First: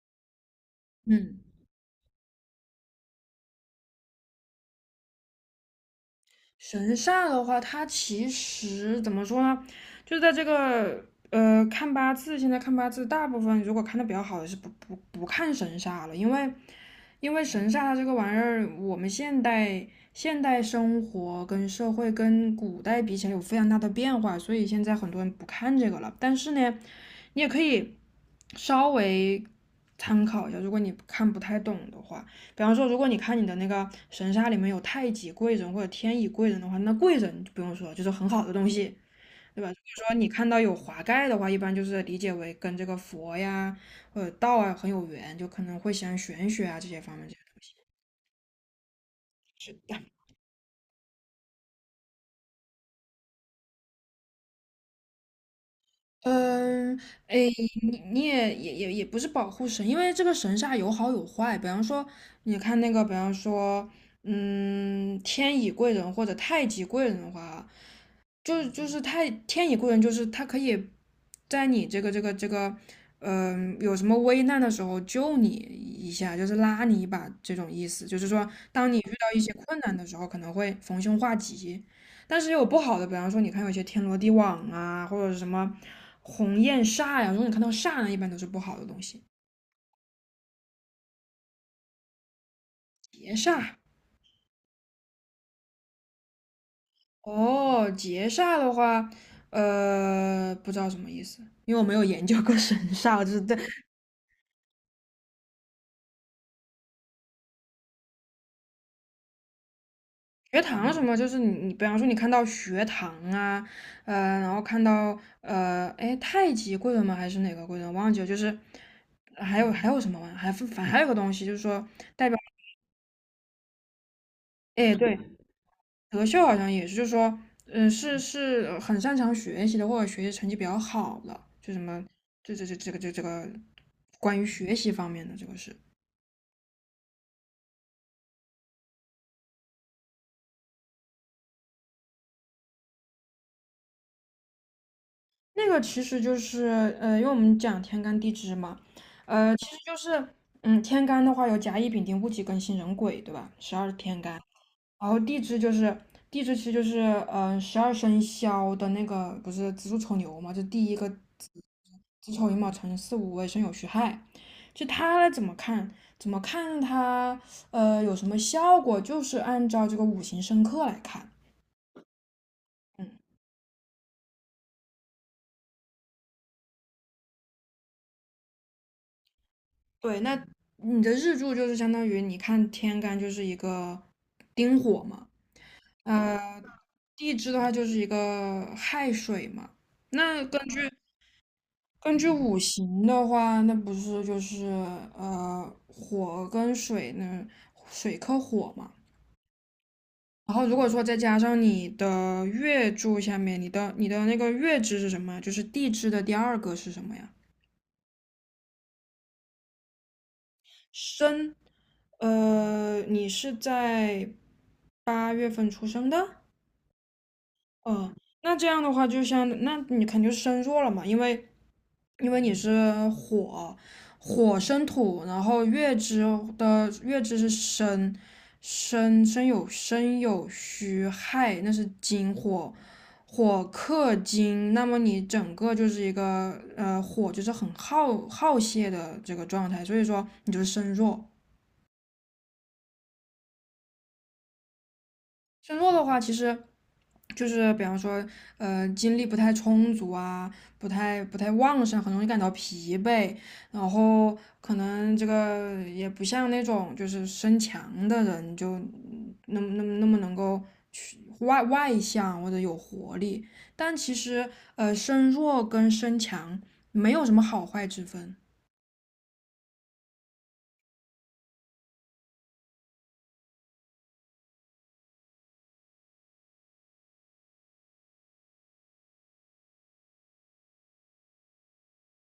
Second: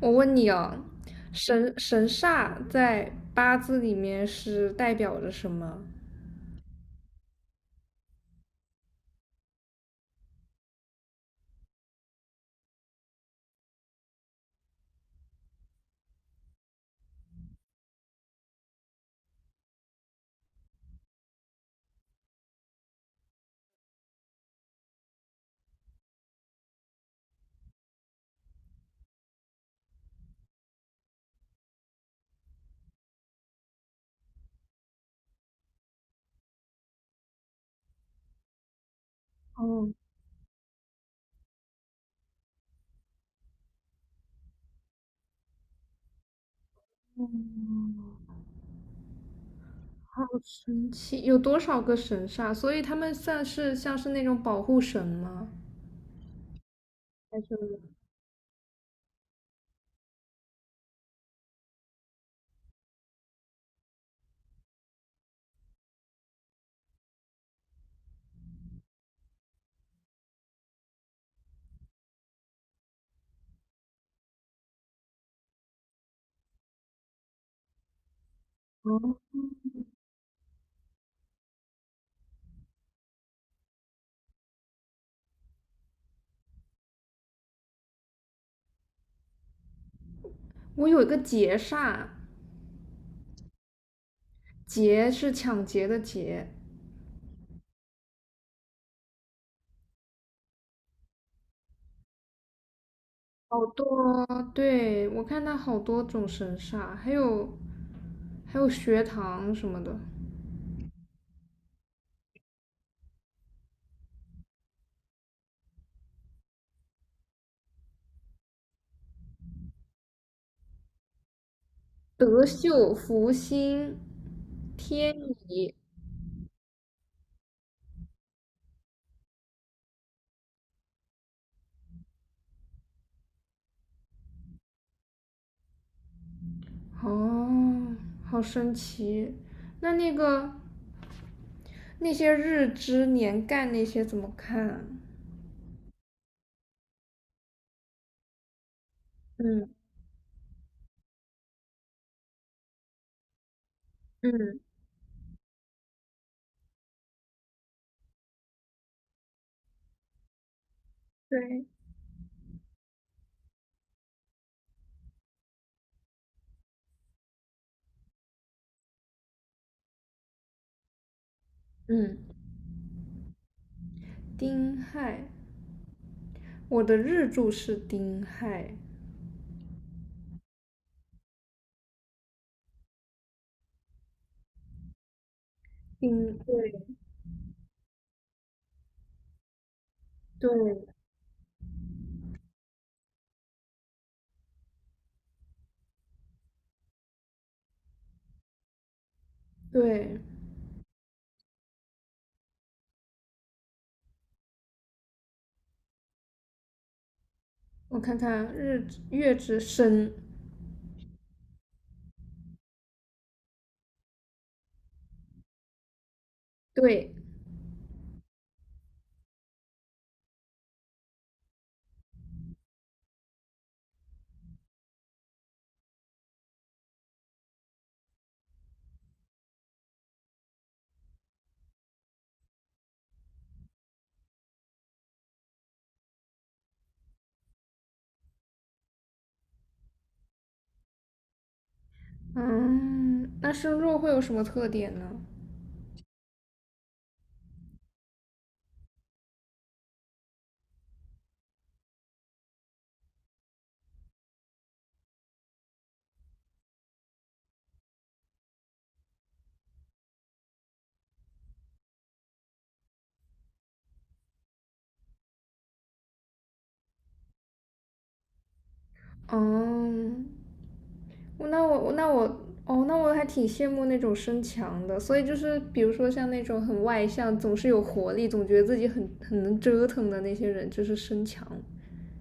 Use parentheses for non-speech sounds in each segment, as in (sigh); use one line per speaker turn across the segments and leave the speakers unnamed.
我问你哦，
嗯，
神煞在八字里面是代表着什么？
神煞的话，它其实怎么说呢？就在这个看八字，现在看八字，大部分如果看的比较好的是不看神煞了，因为神煞它这个玩意儿，我们现代生活跟社会跟古代比起来有非常大的变化，所以现在很多人不看这个了。但是呢，你也可以稍微参考一下，如果你看不太懂的话。比方说，如果你看你的那个神煞里面有太极贵人或者天乙贵人的话，那贵人就不用说了，就是很好的东西，对吧？如
哦，
果说你看到有华盖的话，一般就是理解为跟这个佛呀或者道啊很有缘，就可能会喜欢玄学啊这些方面这些东西。
哦
是的，
好神奇，有多少个神煞？所以他们算是像是那种保护神吗？
嗯，哎，
还是
你也不是保护神，因为这个神煞有好有坏。比方说，你看那个，比方说，嗯，天乙贵人或者太极贵人的话，就是他天以贵人，就是他可以在你有什么危难的时候救你一下，就是拉你一把这种意思。就是说，当你遇到
哦，
一些困难的时候，可能会逢凶化吉。但是也有不好的，比方说，你看有些天罗地网啊，或者是什么鸿雁煞呀、如果你看到煞呢，一般都是不好的东西。
我有一个劫煞，
劫煞
劫是抢劫的劫，
哦，劫煞的话，不知道什么意思，因为我没有研究过 (laughs) 神煞，我就是对
好多，对，我看它好多种神煞，还有学堂什么的，
学堂什么，就是你，比方说你看到学堂啊，然后看到哎，太极贵人吗？还是哪个贵人？忘记了，就是还有什么玩意还有个东西，就是说代表，
德秀、福星、
哎，
天
对，
乙，
德秀好像也是，就是说，是很擅长学习的，或者学习成绩比较好的，就什么，这个关于学习方面的这个是。
哦，好神奇。那那个那些日支年干那些怎么看啊？
那个其实就是，因为我们讲天干地支嘛，
嗯
就是嗯，天干的话有甲乙丙丁戊己庚辛壬癸，对吧？十二天干，
嗯，
然后地支就是其实就是嗯，十二生肖的那个不是子鼠丑牛嘛，就第一个子
对，
子丑寅卯辰巳午未申酉戌亥，就它怎么看？怎么看它？有什么效果？就是按照这个五行生克来看。
嗯，
嗯，
丁亥，我的日柱是丁亥，
对，那你的日柱就是相当于你看天干就是一个丁火嘛，
丁，
呃，
对
地支的话就是一个亥水嘛。那根
对
据五行的话，那不是就是火跟水呢，水克火嘛。
对，
然后如果说再加上你的月柱下面，你的那个月支是什么呀？就是地支的第二个是什么呀？
我看看日支月之申，
申。呃，你是在八月份出生的？
对，
哦，那这样的话，就像那你肯定是身弱了嘛，因为你是火，火生土，然后的月支是申，申有戌亥，那是金火，火克金，那么你整个就是一个火就是很耗泄的这个状态，所以说你就是身弱。
嗯，那申弱会有什么特点呢？
身弱的话，其实就是比方说，精力不太充足啊，不太旺盛，很容易感到疲惫，然后可能这个也不像那种就是身强的人，就嗯那么能够去外向或者有活力。但其实，身弱跟身强没有什么好坏之分，
嗯，那我哦，那我还挺羡慕那种身强的。所以就是比如说像那种很外向、总是有活力、总觉得自己很能折腾的那些人，就是身强，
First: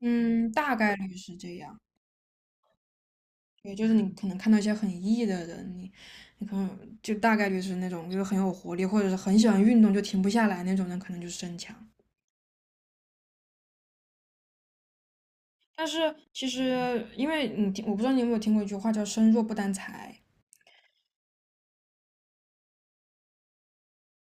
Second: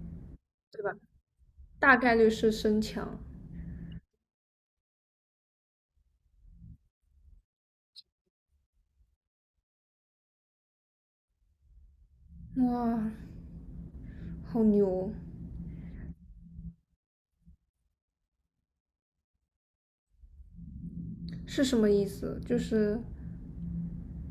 嗯，大概率是这样。
大概率是身强。
也就是你可能看到一些很 E 的人，你可能就大概率是那种就是很有活力，或者是很喜欢运动就停不下来那种人，可能就是身强。
哇，好牛！
但是其实，因为你听，我不知道你有没有听过一句话叫"身弱不担财"，
是什么意思？就是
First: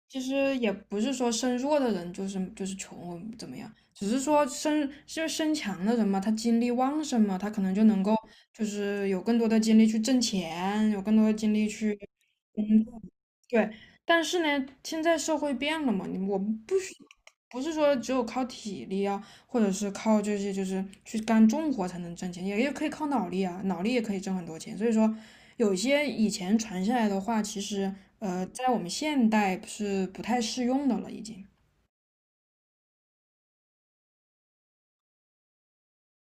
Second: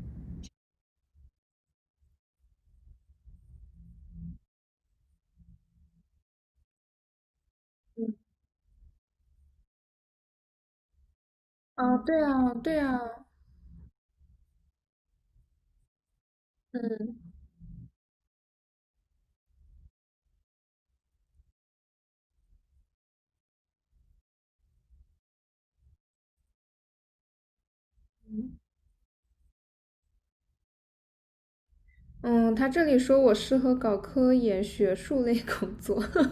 其实也不是说身弱的人就是穷或怎么样，只是说就是身强的人嘛，他精力旺盛嘛，他可能就能够就是有更多的精力去挣钱，有更多的精力
啊，
去。
对啊，对啊，
对，但是呢，现在社会变了嘛，我们不是说只有靠体力啊，或者是靠这些就是去干重活才能挣钱，也可以靠脑力啊，脑力也可以挣很多钱。所以说，有些以前传下来的话，其实
嗯
在我们现代是不太适用的了，已经。
嗯，他这里说我适合搞科研学术类工作。(laughs)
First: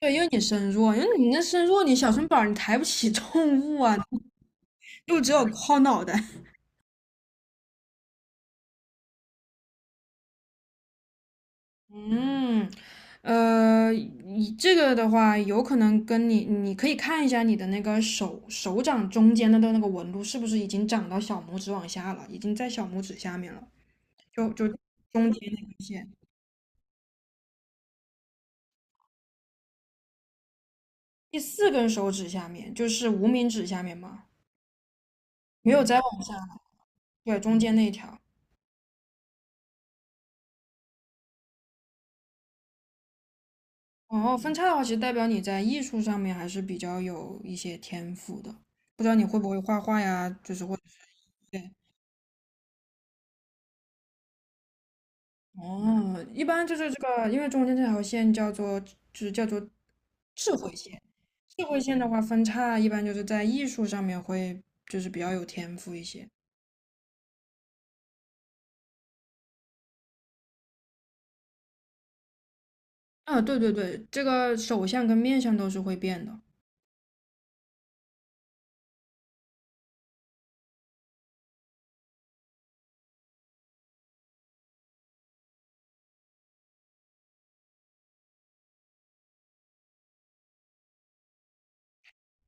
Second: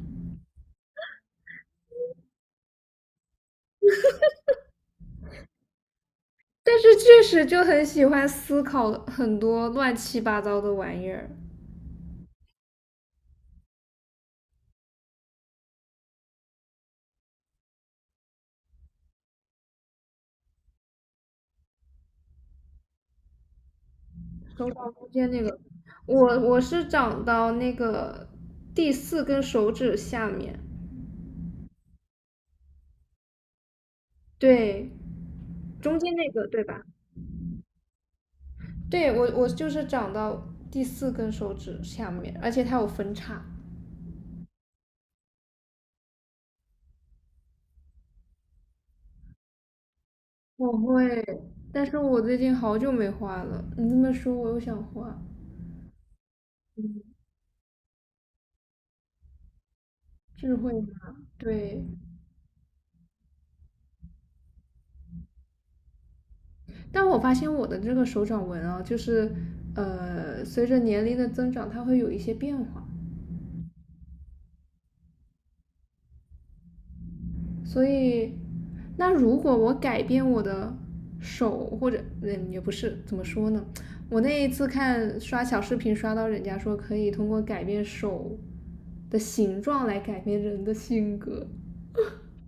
对，因为你身弱，因为你那身弱，你小身板儿你抬不起重物啊，就只有靠脑袋。
但是确实就很喜欢思考很多乱七八糟的玩意儿。
嗯，你这个的话，有可能跟你，你可以看一下你的那个手掌中间的那个纹路是不是已经长到小拇指往下了，已经在小拇指下面了，就就
手掌中
中
间
间
那个，
那根线，
我是长到那个第四根手指下面，
第四根手指下面就是无名指下面嘛，
对，
没有
中
再
间
往
那
下
个
了，
对吧？
对，中间那一条。
对，我就是长到第四根手指下面，而且它有分叉。
然后分叉的话，其实代表你在艺术上面还是比较有一些天赋的，不知道你会不会画画呀，就是
我
会。
会，但是我最近好久没画了。你这么说，我又想画
哦，一般就是这个，因为中间这条线叫做，就是叫做智
智
慧
慧
线。
嘛？
智慧
对，
线的话，分叉一般就是在艺术上面会就是比较有天赋一些。
但我发现我的这个手掌纹啊，就是随着年龄的增长，它会有一些变化。
啊，对对对，这个手相跟面相都是会变的。
所以，那如果我改变我的手或者嗯也不是怎么说呢？我那一次看刷小视频刷到人家说可以通过改变手的形状来改变人的性格，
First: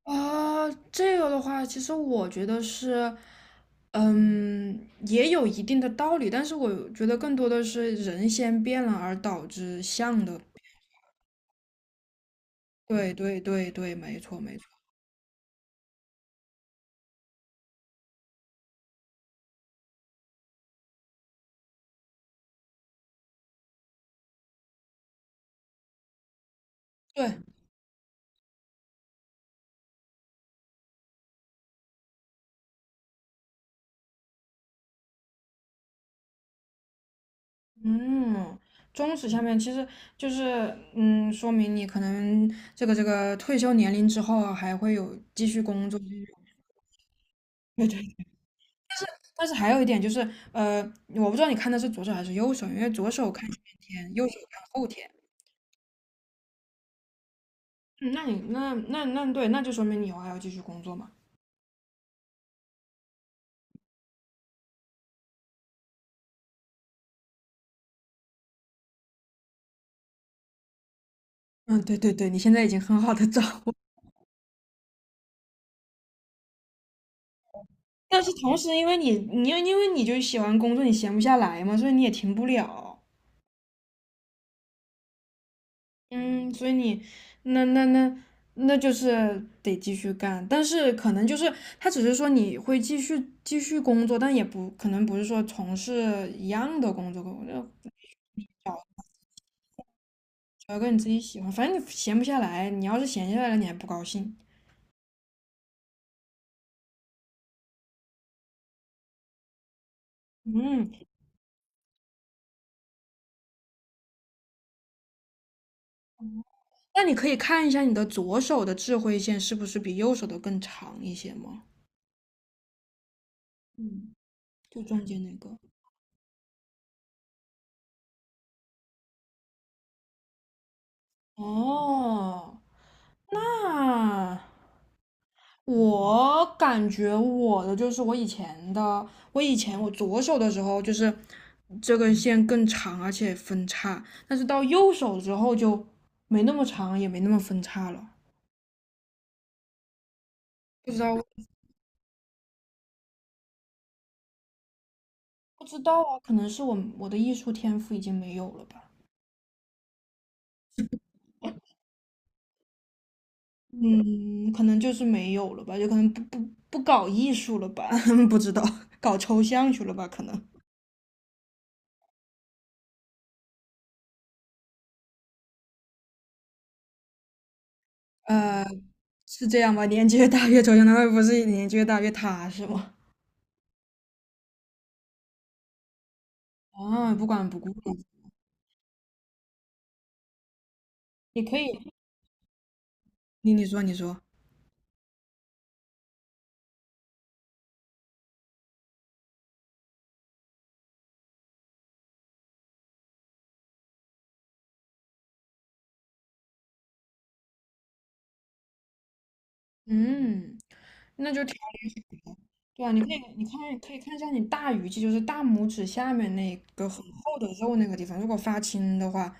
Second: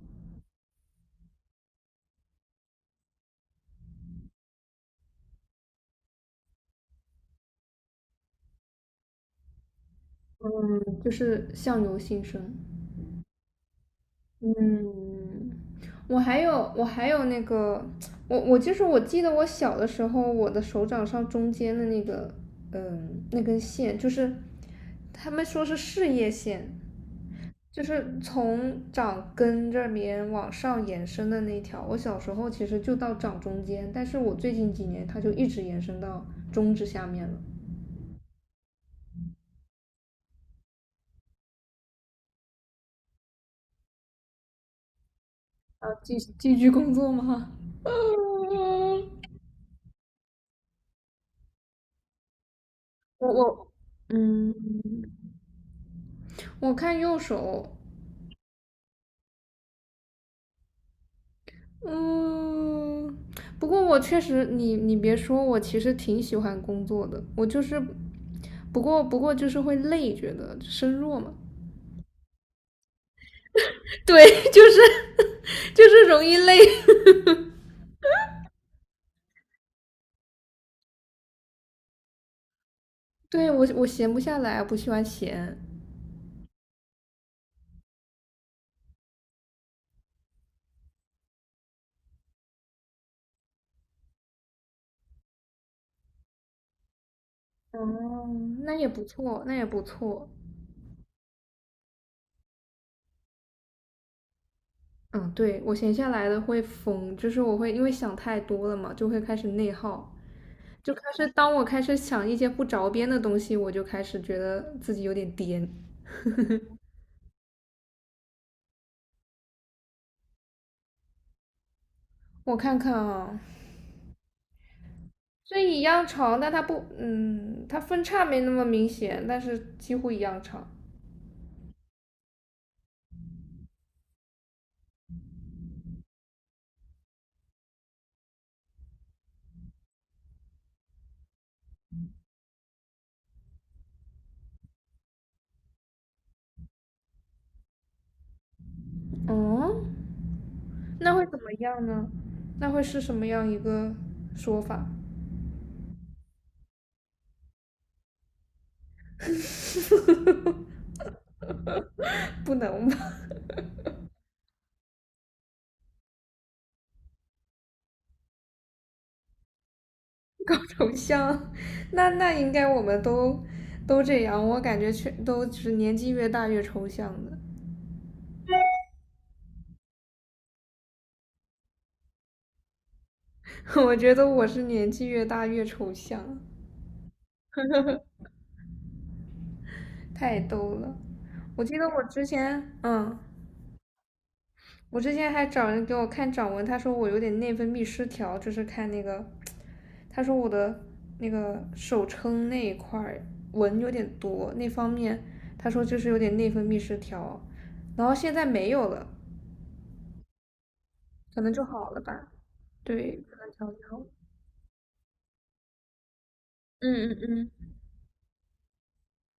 啊，这个的话，其实我觉得是，嗯，也有一定的道理，但是我觉得更多的是人先变了，而导致相的。
就是相由心生。
对对对对，没错没错。
嗯，我还有那个，我我就是我记得我小的时候，我的手掌上中间的那个，嗯，那根线就是他们说是事业线，
对，
就是从掌根这边往上延伸的那一条。我小时候其实就到掌中间，但是我最近几年它就一直延伸到中指下面了。
嗯，中史下面其实就是，嗯，说明你可能这个退休年龄之后啊还会有继续工
要
作这
继续
种
继续工作吗？
对 (laughs) 对。但是还有一点就是，呃，我不知道你看的是左手还是右手，因为左
我
手看前
我
天，右手
嗯，
看后天。
我看右手，
嗯，那你那那那对，那就说明你以后还要继续工作嘛。
嗯，不过我确实，你别说，我其实挺喜欢工作的，我就是，不过就是会累，觉得身弱嘛。
嗯，对对对，你现在已经很好的掌握，
(laughs) 对，就是 (laughs) 就是容易累。
但是同时因为你就喜欢工作，你闲不下来嘛，所以你也停不了。
(laughs) 对，我闲不下来，不喜欢闲。
嗯，所以你那那那那就是得继续干，但是可能就是他只是说你会继续工作，但也不可能不是说从事一样的工作，就
哦，那也不错，那也不错。
找个你自己喜欢，反正你闲不下来，你要是闲下来了，你还不高兴。
嗯，对，我闲下来的会疯，就是我会因为想太多了嘛，就会开始内耗，
嗯，
就开始当我开始想一些不着边的东西，我就开始觉得自己有点颠。
那你可以看一下你的左手的智慧线是不是比右手的更长一些吗？
我看看啊，
嗯，就中间那个。
这一样长，但它不，嗯，它分叉没那么明显，但是几乎一样长。
哦，那。我感觉我的就是我以前的，我以前我左手的时候就是这根线更长，而且分叉，但是到右手之后就没那么长，也没那么分叉了。
哦，
不知
那
道，
会怎么样呢？那会是什么样一个说法？
不知道啊，可能是我的艺术天赋已经没有了吧。
不能吧。
嗯，可能就是没有了吧，有可能不搞艺术了吧，(laughs) 不知道，搞抽象去了吧，可能。
(laughs) 头像？那那应该我们都这样，我感觉全都是年纪越大越抽象的。
呃，是这样吧？年纪越大越抽象，那会不是年纪越大越踏实吗？
(laughs) 我觉得我是年纪越大越抽象，
啊，不管不顾了
太逗了。
你可
我记得
以，
我之前，嗯。
你说，
我之前还找人给我看掌纹，他说我有点内分泌失调，就是看那个，他说我的那个手撑那一块纹有点多，那方面他说就是有点内分泌失调，然后现在没有了，
嗯，那
可
就
能
调
就
理
好了
水
吧？
下。对啊，你可
对，
以，
可
你
能
看，
调理
可
好
以
了，
看一下你大鱼际，就是大拇指下面那个很
嗯
厚的
嗯嗯，
肉那个地方，如果发青的话，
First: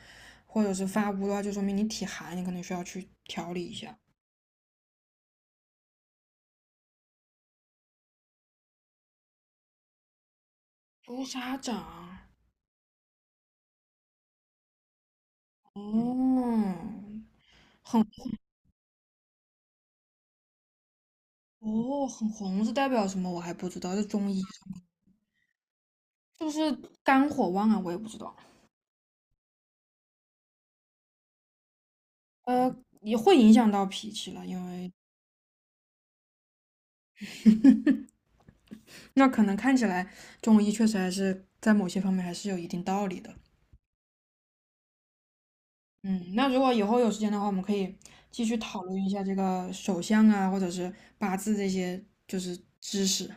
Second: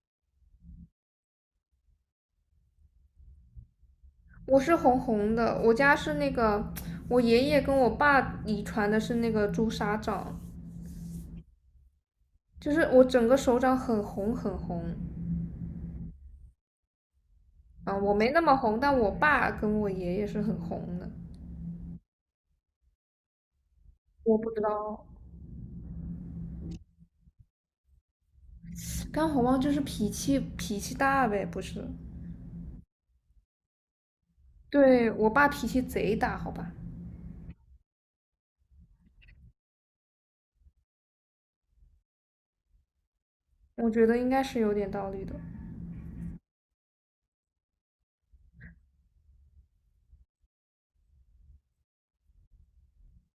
或者是发乌的话，就说明你体寒，你可能需要去调理一下。
我是红红的，我家是那个我爷爷跟我爸遗传的是那个朱砂掌，
朱砂掌，
就是我整个手掌很红很红。
哦，
啊、
很
我没那么红，但我爸跟我爷爷是很红的。
哦，很红是代表什么？我还不知道，这中
我
医
不知道，
是不是肝火旺啊？我也不知道。
干红帽就是脾气大呗，不是？
呃，也会影响到脾气了，因为
对，我爸脾气贼大，好吧？
那可能看起来中医确实还是在某些方面还是有一定道理的。
我觉得应该是有点道理的。
嗯，那如果以后有时间的话，我们可以继续讨论一下这个手相啊，或者是八字这些就是知识。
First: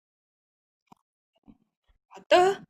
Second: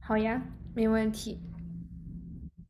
好呀，没问题。
好的。